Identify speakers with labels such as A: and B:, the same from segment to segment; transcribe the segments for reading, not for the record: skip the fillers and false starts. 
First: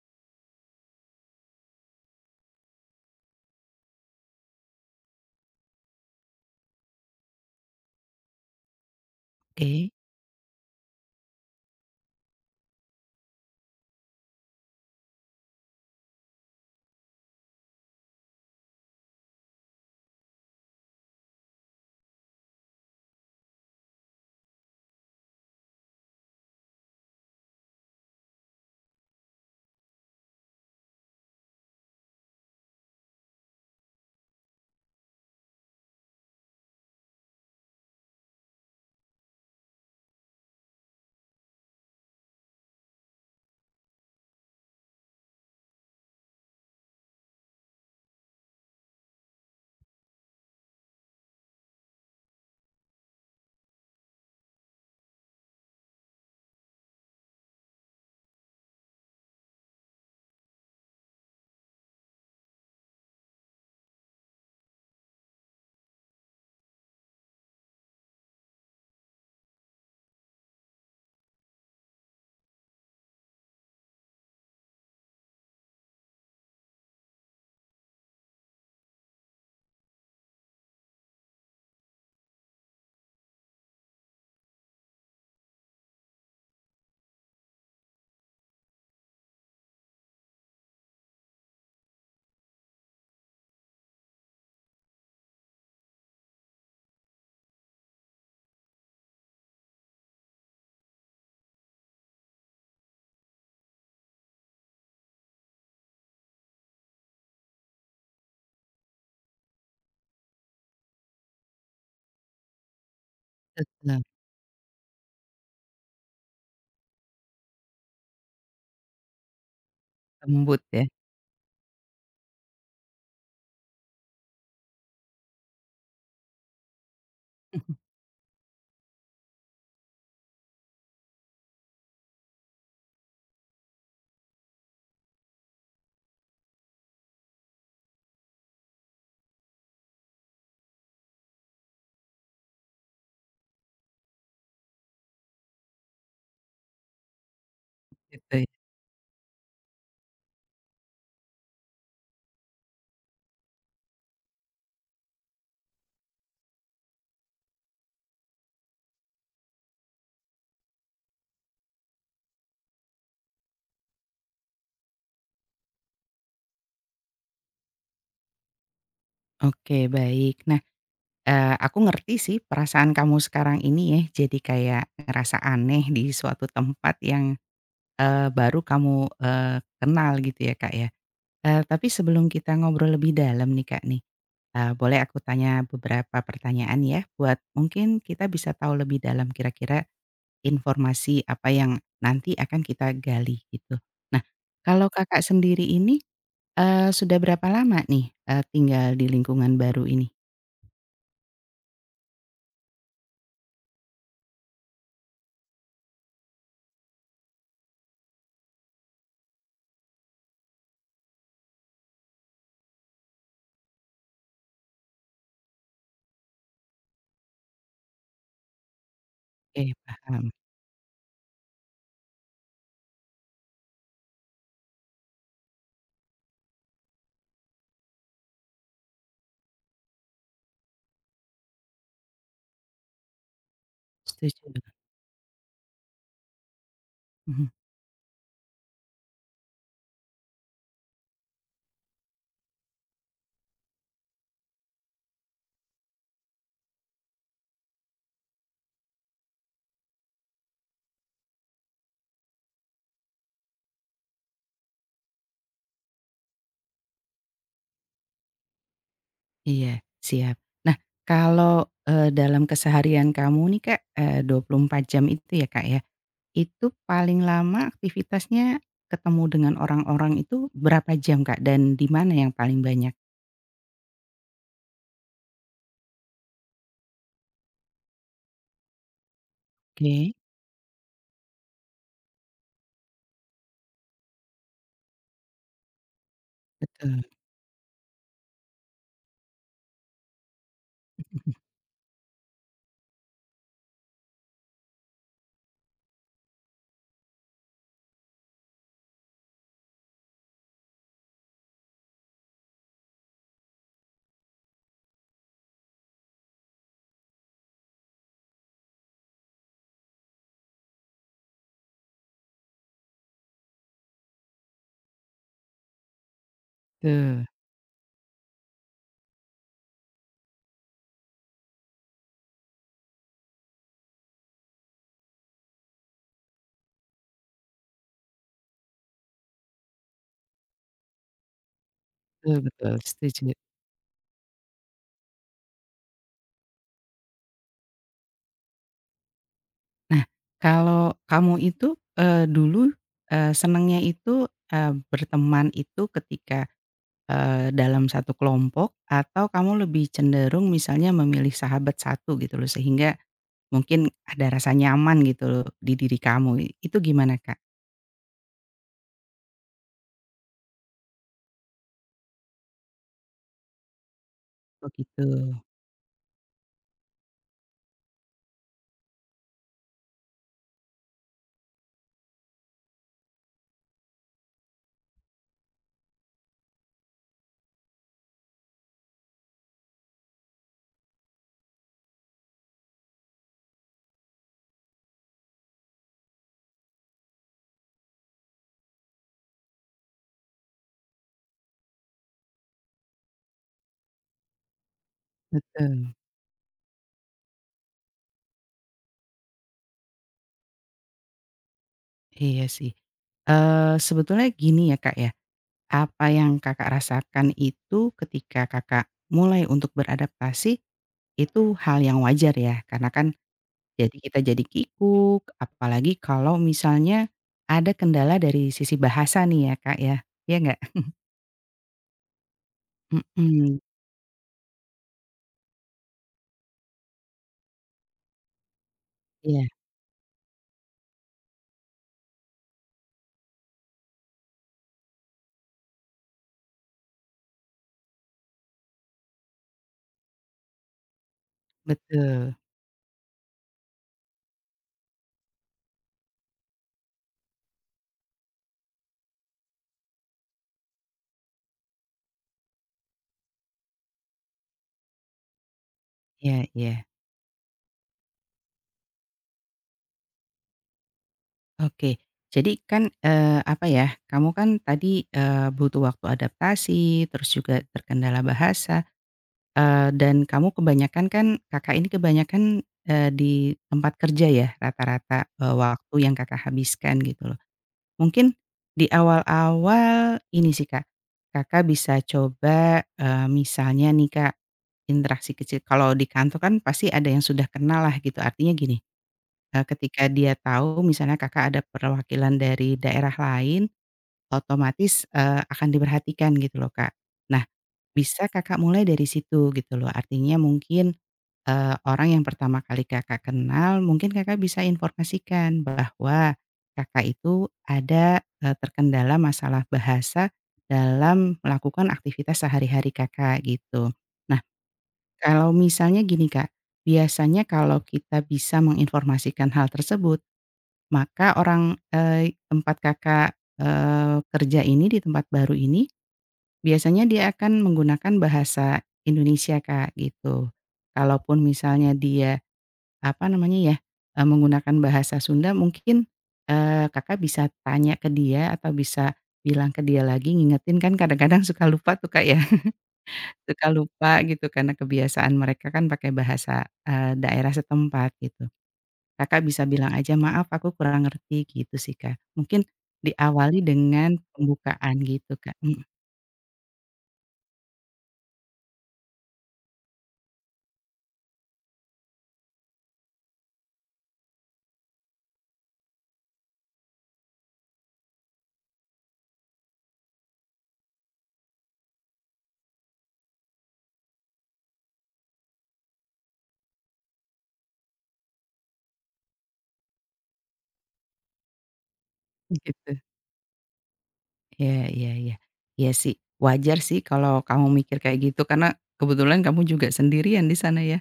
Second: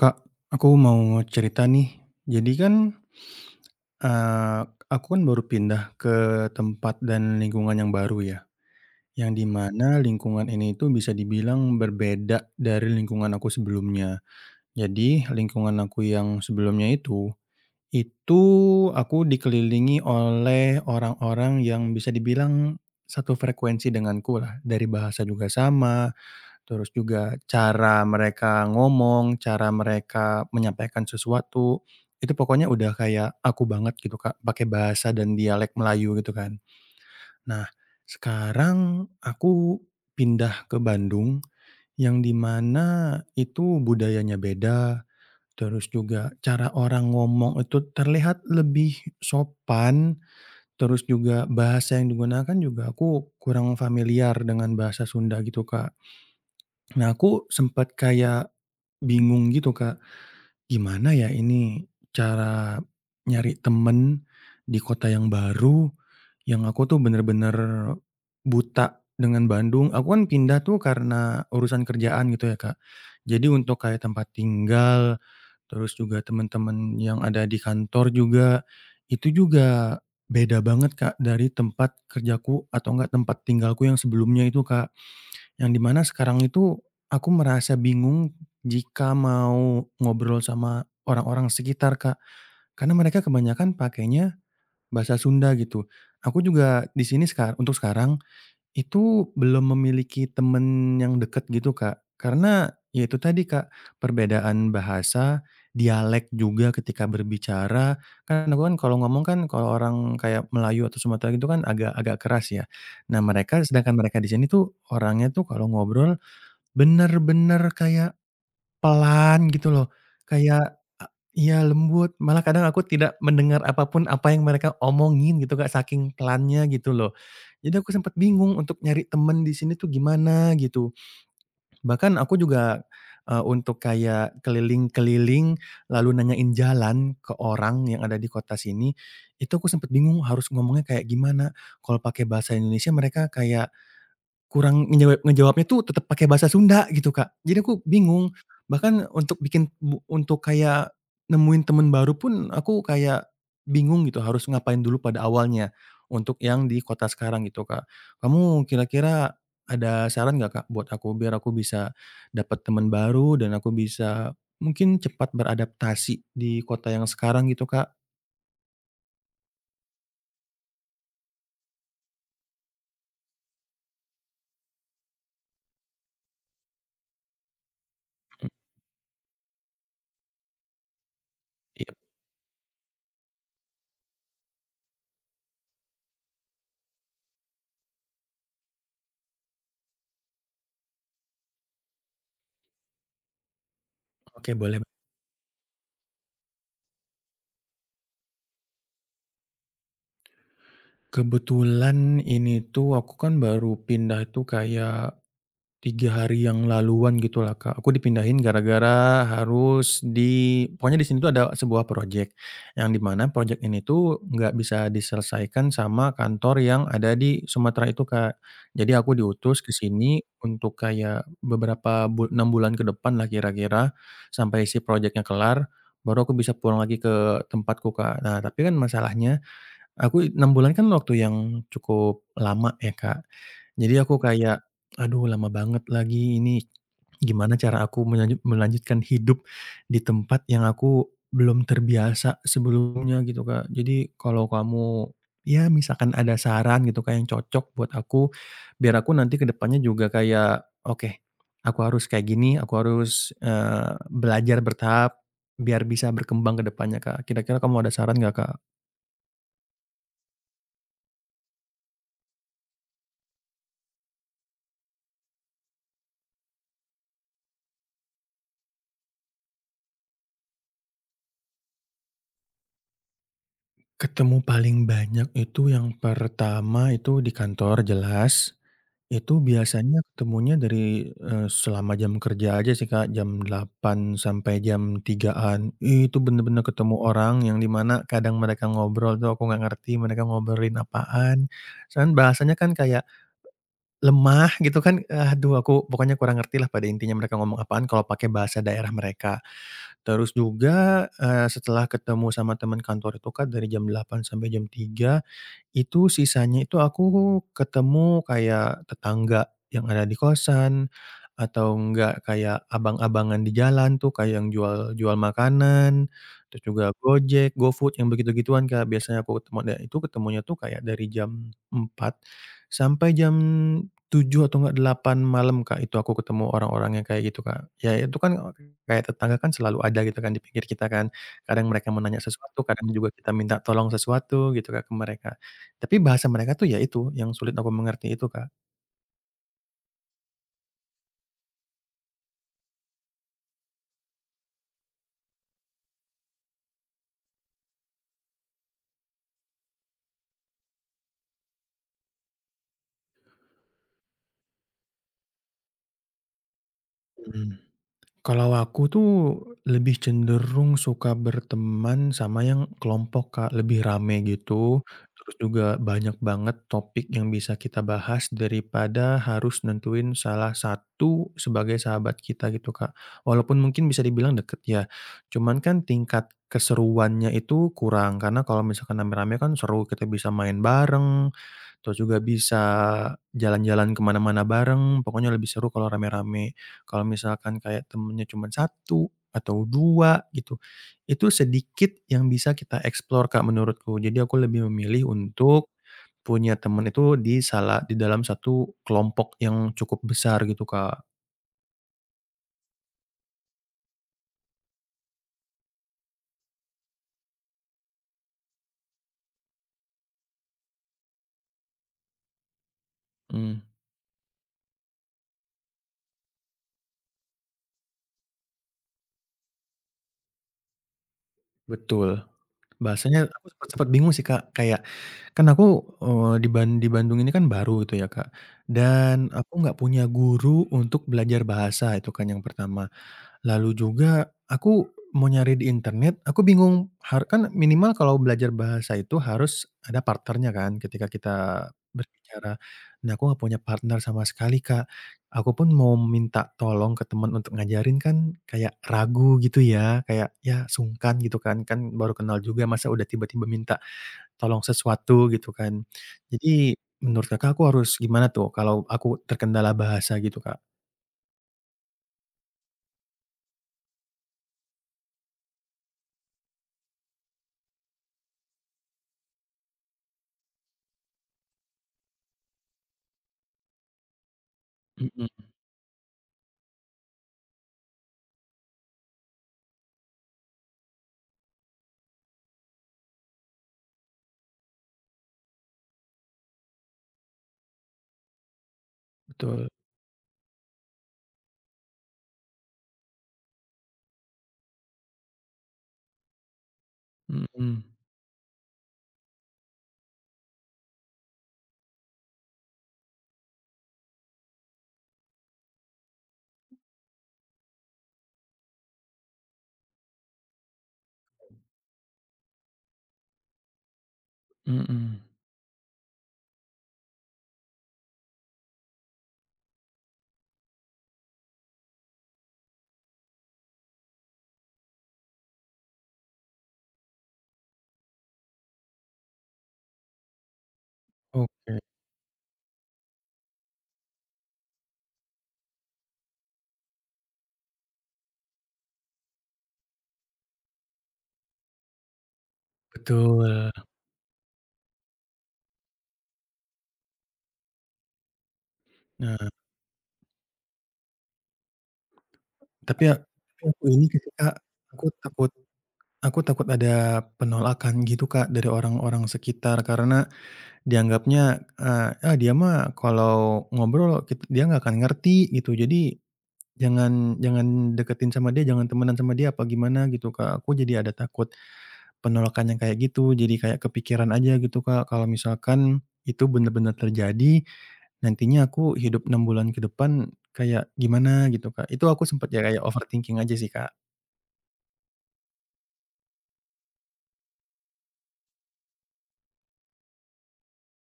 A: Kak, aku mau cerita nih. Jadi kan, eee, aku kan baru pindah ke tempat dan lingkungan yang baru ya, yang di
B: Oke,
A: mana lingkungan ini itu bisa dibilang berbeda dari lingkungan aku sebelumnya. Jadi lingkungan aku yang sebelumnya itu aku dikelilingi oleh orang-orang yang bisa dibilang satu frekuensi denganku lah, dari bahasa juga sama. Terus juga cara mereka ngomong, cara mereka menyampaikan sesuatu, itu pokoknya udah kayak aku banget gitu, Kak, pakai bahasa dan dialek Melayu gitu kan. Nah, sekarang aku pindah ke Bandung yang di mana itu budayanya beda, terus juga cara orang ngomong itu terlihat lebih sopan, terus juga bahasa yang digunakan juga aku kurang familiar dengan bahasa Sunda gitu, Kak. Nah, aku sempat kayak bingung gitu, Kak. Gimana ya ini cara nyari temen di kota yang baru, yang aku tuh bener-bener buta dengan Bandung. Aku kan pindah tuh karena urusan kerjaan gitu ya, Kak. Jadi untuk kayak tempat tinggal, terus juga teman-teman yang ada di kantor juga, itu juga beda banget, Kak, dari tempat kerjaku atau enggak tempat tinggalku yang sebelumnya itu, Kak. Yang di mana sekarang itu aku merasa bingung jika mau ngobrol sama orang-orang sekitar, Kak, karena mereka kebanyakan pakainya bahasa Sunda gitu. Aku juga di sini sekarang untuk sekarang itu belum memiliki temen yang deket gitu, Kak, karena ya itu tadi, Kak, perbedaan bahasa, dialek juga ketika berbicara, kan aku kan kalau ngomong kan kalau orang kayak Melayu atau Sumatera gitu kan agak agak keras ya. Nah mereka sedangkan
B: tetap
A: mereka di sini tuh orangnya tuh kalau ngobrol bener-bener kayak pelan gitu loh,
B: lembut
A: kayak
B: ya,
A: iya lembut, malah kadang aku tidak mendengar apapun apa yang mereka omongin gitu Kak, saking pelannya gitu loh. Jadi aku sempet bingung untuk nyari temen di sini tuh gimana gitu. Bahkan aku juga, untuk kayak keliling-keliling, lalu nanyain jalan ke orang yang ada di kota sini, itu aku sempet bingung harus ngomongnya kayak gimana. Kalau pakai bahasa Indonesia mereka kayak kurang ngejawabnya tuh tetep pakai bahasa Sunda gitu, Kak. Jadi aku bingung,
B: gitu ya.
A: bahkan untuk bikin bu untuk kayak nemuin temen baru pun aku kayak bingung gitu harus ngapain dulu pada awalnya, untuk yang di kota sekarang gitu, Kak. Kamu kira-kira ada saran nggak, Kak, buat aku biar aku bisa dapet temen baru dan aku bisa mungkin cepat beradaptasi di kota yang sekarang gitu, Kak?
B: Oke baik. Nah, aku ngerti sih perasaan kamu sekarang ini ya, jadi kayak ngerasa aneh di suatu tempat yang, baru kamu, kenal gitu ya, Kak, ya. Tapi
A: Iya,
B: sebelum kita ngobrol lebih dalam nih, Kak, nih, boleh aku tanya beberapa pertanyaan ya, buat mungkin kita bisa tahu lebih dalam kira-kira informasi apa yang nanti akan kita gali gitu. Nah,
A: oke boleh.
B: kalau Kakak sendiri ini sudah berapa lama nih, tinggal di lingkungan baru ini?
A: Kebetulan ini tuh aku kan baru pindah itu kayak 3 hari yang laluan gitu lah Kak. Aku dipindahin gara-gara harus di pokoknya di sini tuh ada sebuah project, yang di mana project ini tuh nggak bisa diselesaikan sama kantor yang ada di Sumatera itu, Kak. Jadi aku diutus ke
B: Oke,
A: sini
B: paham.
A: untuk kayak beberapa bul 6 bulan ke depan lah kira-kira, sampai si project kelar, baru aku bisa pulang lagi ke tempatku, Kak. Nah, tapi kan masalahnya aku 6 bulan kan waktu yang cukup lama ya, Kak. Jadi aku
B: Setuju.
A: kayak, "Aduh lama banget lagi ini,
B: Mhm,
A: gimana cara aku melanjutkan hidup di tempat yang aku belum terbiasa sebelumnya?" Gitu, Kak. Jadi kalau kamu ya misalkan ada saran gitu, Kak, yang cocok buat aku, biar aku nanti ke depannya juga kayak, "Oke, aku harus kayak gini, aku harus, belajar bertahap biar bisa berkembang ke depannya," Kak. Kira-kira kamu ada saran nggak, Kak?
B: iya, siap. Nah, kalau, dalam keseharian kamu nih, Kak, 24 jam itu ya, Kak, ya, itu paling lama aktivitasnya ketemu dengan orang-orang itu berapa jam, Kak? Dan di mana yang paling banyak?
A: Ketemu paling banyak itu yang pertama itu di kantor jelas, itu biasanya
B: Oke,
A: ketemunya dari, selama jam kerja aja sih Kak, jam 8 sampai jam 3-an. Itu bener-bener ketemu
B: betul
A: orang yang di mana kadang mereka ngobrol tuh aku nggak ngerti mereka ngobrolin apaan, soalnya bahasanya kan kayak lemah gitu kan, aduh aku pokoknya kurang ngerti lah pada intinya mereka ngomong apaan kalau pakai bahasa daerah mereka. Terus juga, setelah ketemu sama teman kantor itu kan dari jam 8 sampai jam tiga itu sisanya itu aku ketemu kayak tetangga yang ada di kosan, atau enggak kayak abang-abangan di jalan tuh kayak yang jual jual makanan, terus juga
B: betul
A: Gojek, GoFood yang begitu-gituan, Kak, biasanya aku ketemu dan itu ketemunya tuh kayak dari jam 4 sampai jam 7 atau enggak 8 malam, Kak, itu aku ketemu orang-orang yang kayak gitu, Kak. Ya itu kan kayak tetangga kan selalu ada gitu kan di pinggir kita kan. Kadang mereka mau nanya
B: betul
A: sesuatu,
B: betul,
A: kadang juga kita
B: setuju.
A: minta tolong sesuatu gitu, Kak, ke mereka. Tapi bahasa mereka tuh ya itu, yang sulit aku mengerti itu, Kak.
B: Nah, kalau kamu itu, dulu, senangnya itu, berteman itu ketika dalam satu kelompok atau kamu lebih cenderung misalnya memilih sahabat satu gitu loh sehingga mungkin ada rasa nyaman gitu loh di diri kamu, itu gimana, Kak?
A: Mhm. Kalau aku tuh lebih cenderung suka berteman sama yang kelompok, Kak, lebih rame
B: Oh
A: gitu,
B: gitu,
A: terus juga banyak banget topik yang bisa kita bahas daripada harus nentuin salah satu sebagai sahabat kita gitu, Kak. Walaupun mungkin bisa dibilang deket ya, cuman kan tingkat keseruannya itu kurang, karena kalau misalkan rame-rame kan seru, kita bisa main bareng. Terus juga bisa jalan-jalan kemana mana bareng, pokoknya lebih seru kalau rame-rame. Kalau misalkan kayak temennya cuma satu atau 2 gitu, itu sedikit yang bisa kita explore, Kak, menurutku. Jadi aku lebih memilih untuk
B: betul,
A: punya temen itu di di dalam satu kelompok yang cukup besar gitu, Kak.
B: iya sih. Sebetulnya gini ya, Kak, ya, apa yang Kakak rasakan itu ketika Kakak mulai untuk beradaptasi itu hal yang wajar ya karena kan
A: Mhm,
B: jadi kita jadi kikuk, apalagi kalau misalnya ada kendala dari sisi bahasa nih ya, Kak, ya, iya nggak?
A: betul. Bahasanya aku
B: Mhm,
A: sempet bingung sih, Kak, kayak kan aku, di di Bandung ini kan baru gitu ya, Kak, dan
B: iya,
A: aku nggak punya guru untuk belajar bahasa itu kan yang pertama. Lalu juga aku mau nyari di internet, aku bingung kan minimal kalau belajar bahasa itu harus ada partnernya kan ketika kita
B: betul.
A: berbicara. Nah, aku nggak punya partner sama sekali, Kak. Aku pun mau minta tolong ke teman untuk ngajarin kan kayak ragu gitu ya, kayak ya sungkan gitu kan, kan baru kenal juga masa udah tiba-tiba minta tolong sesuatu gitu kan.
B: Iya
A: Jadi
B: iya.
A: menurut Kakak aku harus gimana tuh kalau aku terkendala bahasa gitu, Kak?
B: Oke. Jadi kan, apa ya, kamu kan tadi, butuh waktu adaptasi, terus juga terkendala bahasa, dan kamu kebanyakan kan Kakak ini kebanyakan, di tempat kerja ya rata-rata,
A: Mhm,
B: waktu yang Kakak habiskan gitu loh. Mungkin di awal-awal ini sih Kak, Kakak bisa coba, misalnya nih Kak, interaksi kecil kalau di kantor kan pasti ada yang sudah kenal lah gitu, artinya gini
A: betul.
B: ketika dia tahu misalnya Kakak ada perwakilan dari daerah lain, otomatis, akan diperhatikan gitu loh, Kak. Nah,
A: Mhm.
B: bisa Kakak mulai dari situ gitu loh. Artinya mungkin, orang yang pertama kali Kakak kenal, mungkin Kakak bisa informasikan bahwa Kakak itu ada, terkendala masalah bahasa dalam melakukan aktivitas sehari-hari Kakak, gitu. Nah,
A: Mhm.
B: kalau misalnya gini, Kak, biasanya kalau kita bisa menginformasikan hal tersebut maka orang, tempat Kakak, kerja ini di tempat baru ini, biasanya dia akan menggunakan bahasa Indonesia, Kak, gitu. Kalaupun
A: Oke.
B: misalnya dia, apa namanya ya, menggunakan bahasa Sunda mungkin, Kakak bisa tanya ke dia atau bisa bilang ke dia lagi, ngingetin kan kadang-kadang suka lupa tuh, Kak, ya, suka
A: Betul.
B: lupa gitu karena kebiasaan mereka kan pakai bahasa, daerah setempat gitu. Kakak
A: Nah,
B: bisa bilang aja, "Maaf aku kurang ngerti," gitu sih, Kak. Mungkin
A: tapi
B: diawali
A: aku ini
B: dengan
A: gitu, Kak,
B: pembukaan
A: aku
B: gitu,
A: takut
B: Kak, mhm,
A: aku takut ada penolakan gitu, Kak, dari orang-orang sekitar karena dianggapnya, "Ah, dia mah kalau ngobrol dia nggak akan ngerti," gitu. Jadi jangan jangan deketin sama dia, jangan temenan sama dia apa gimana gitu, Kak. Aku jadi ada takut penolakan yang kayak gitu, jadi kayak kepikiran aja gitu, Kak, kalau misalkan itu bener-bener terjadi, nantinya aku hidup 6 bulan ke depan kayak gimana gitu, Kak. Itu aku sempet ya kayak
B: gitu.
A: overthinking aja sih, Kak.
B: Iya iya iya. Iya sih, wajar sih kalau kamu mikir kayak gitu karena kebetulan kamu juga sendirian di sana ya.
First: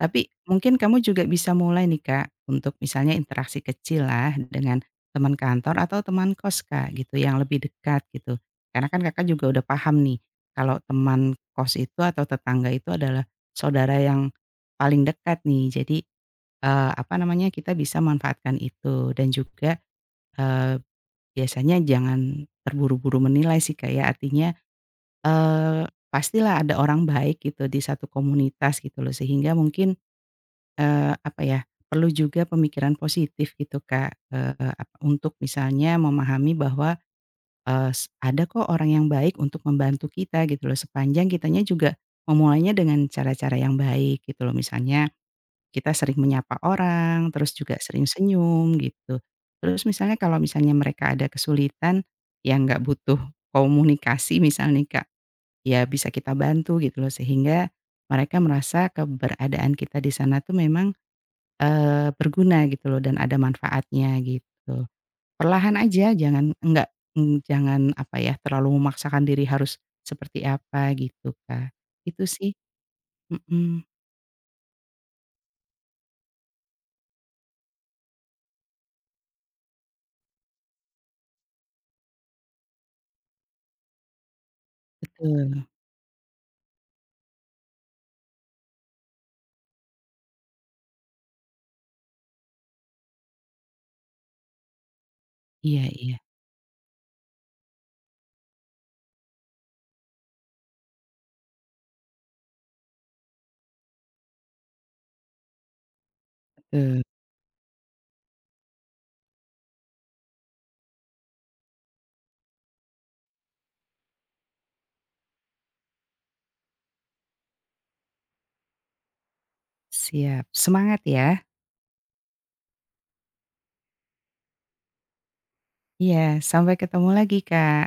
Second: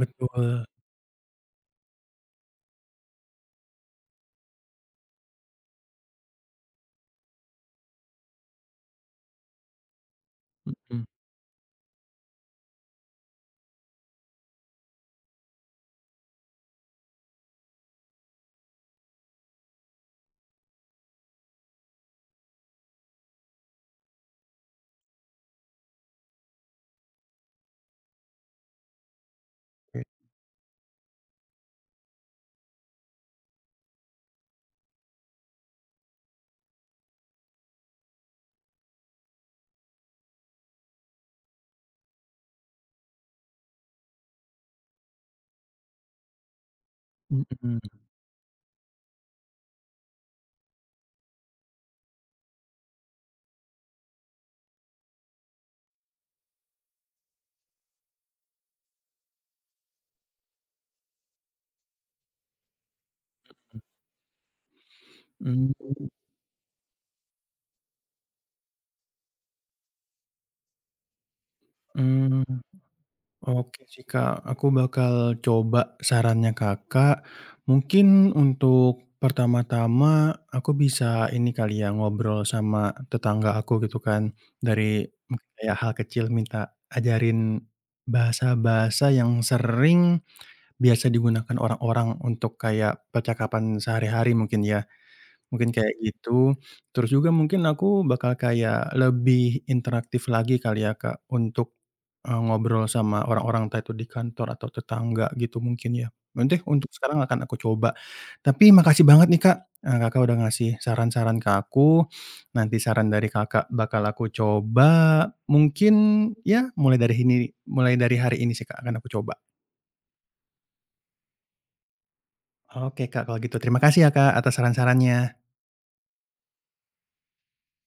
B: Tapi mungkin kamu juga bisa mulai nih Kak, untuk misalnya interaksi kecil lah dengan teman kantor atau teman kos Kak gitu yang lebih dekat gitu. Karena kan Kakak juga udah paham nih, kalau
A: Mhm.
B: teman kos itu atau tetangga itu adalah saudara yang paling dekat nih. Jadi, apa namanya, kita bisa manfaatkan itu dan juga, eee Biasanya jangan terburu-buru menilai sih Kak ya, artinya, eee, pastilah ada orang baik gitu di satu komunitas gitu loh, sehingga mungkin,
A: Mhm.
B: apa ya, perlu juga pemikiran positif gitu Kak, eee, ap untuk misalnya memahami bahwa, eee, s ada kok orang yang baik untuk membantu kita gitu loh, sepanjang kitanya juga memulainya dengan cara-cara yang baik gitu loh. Misalnya kita sering menyapa orang, terus juga sering senyum gitu. Terus misalnya kalau misalnya mereka ada kesulitan, ya nggak butuh komunikasi misalnya Kak, ya bisa kita bantu gitu loh sehingga mereka merasa keberadaan kita di sana tuh memang, berguna gitu loh dan ada manfaatnya gitu. Perlahan
A: Mhm.
B: aja jangan nggak jangan apa ya, terlalu memaksakan diri harus seperti apa gitu Kak. Itu
A: Mmm.
B: sih
A: Mmm.
B: mhm,
A: Oke sih, Kak, aku bakal coba sarannya Kakak. Mungkin untuk pertama-tama aku bisa ini kali ya, ngobrol sama tetangga aku gitu kan, dari mungkin
B: betul.
A: kayak hal kecil minta ajarin bahasa-bahasa yang sering biasa digunakan orang-orang untuk kayak percakapan sehari-hari mungkin ya, mungkin
B: Iya
A: kayak
B: iya,
A: gitu. Terus juga mungkin aku bakal kayak lebih interaktif lagi kali ya, Kak, untuk ngobrol sama orang-orang entah itu di kantor atau tetangga gitu mungkin ya. Nanti untuk
B: betul.
A: sekarang akan aku coba. Tapi makasih banget nih Kak, Kakak udah ngasih saran-saran ke aku, nanti saran dari Kakak bakal aku coba, mungkin ya mulai dari hari ini sih Kak akan aku coba.
B: Siap, semangat ya.
A: Oke Kak kalau gitu terima kasih ya Kak atas saran-sarannya.
B: Iya, sampai ketemu lagi, Kak.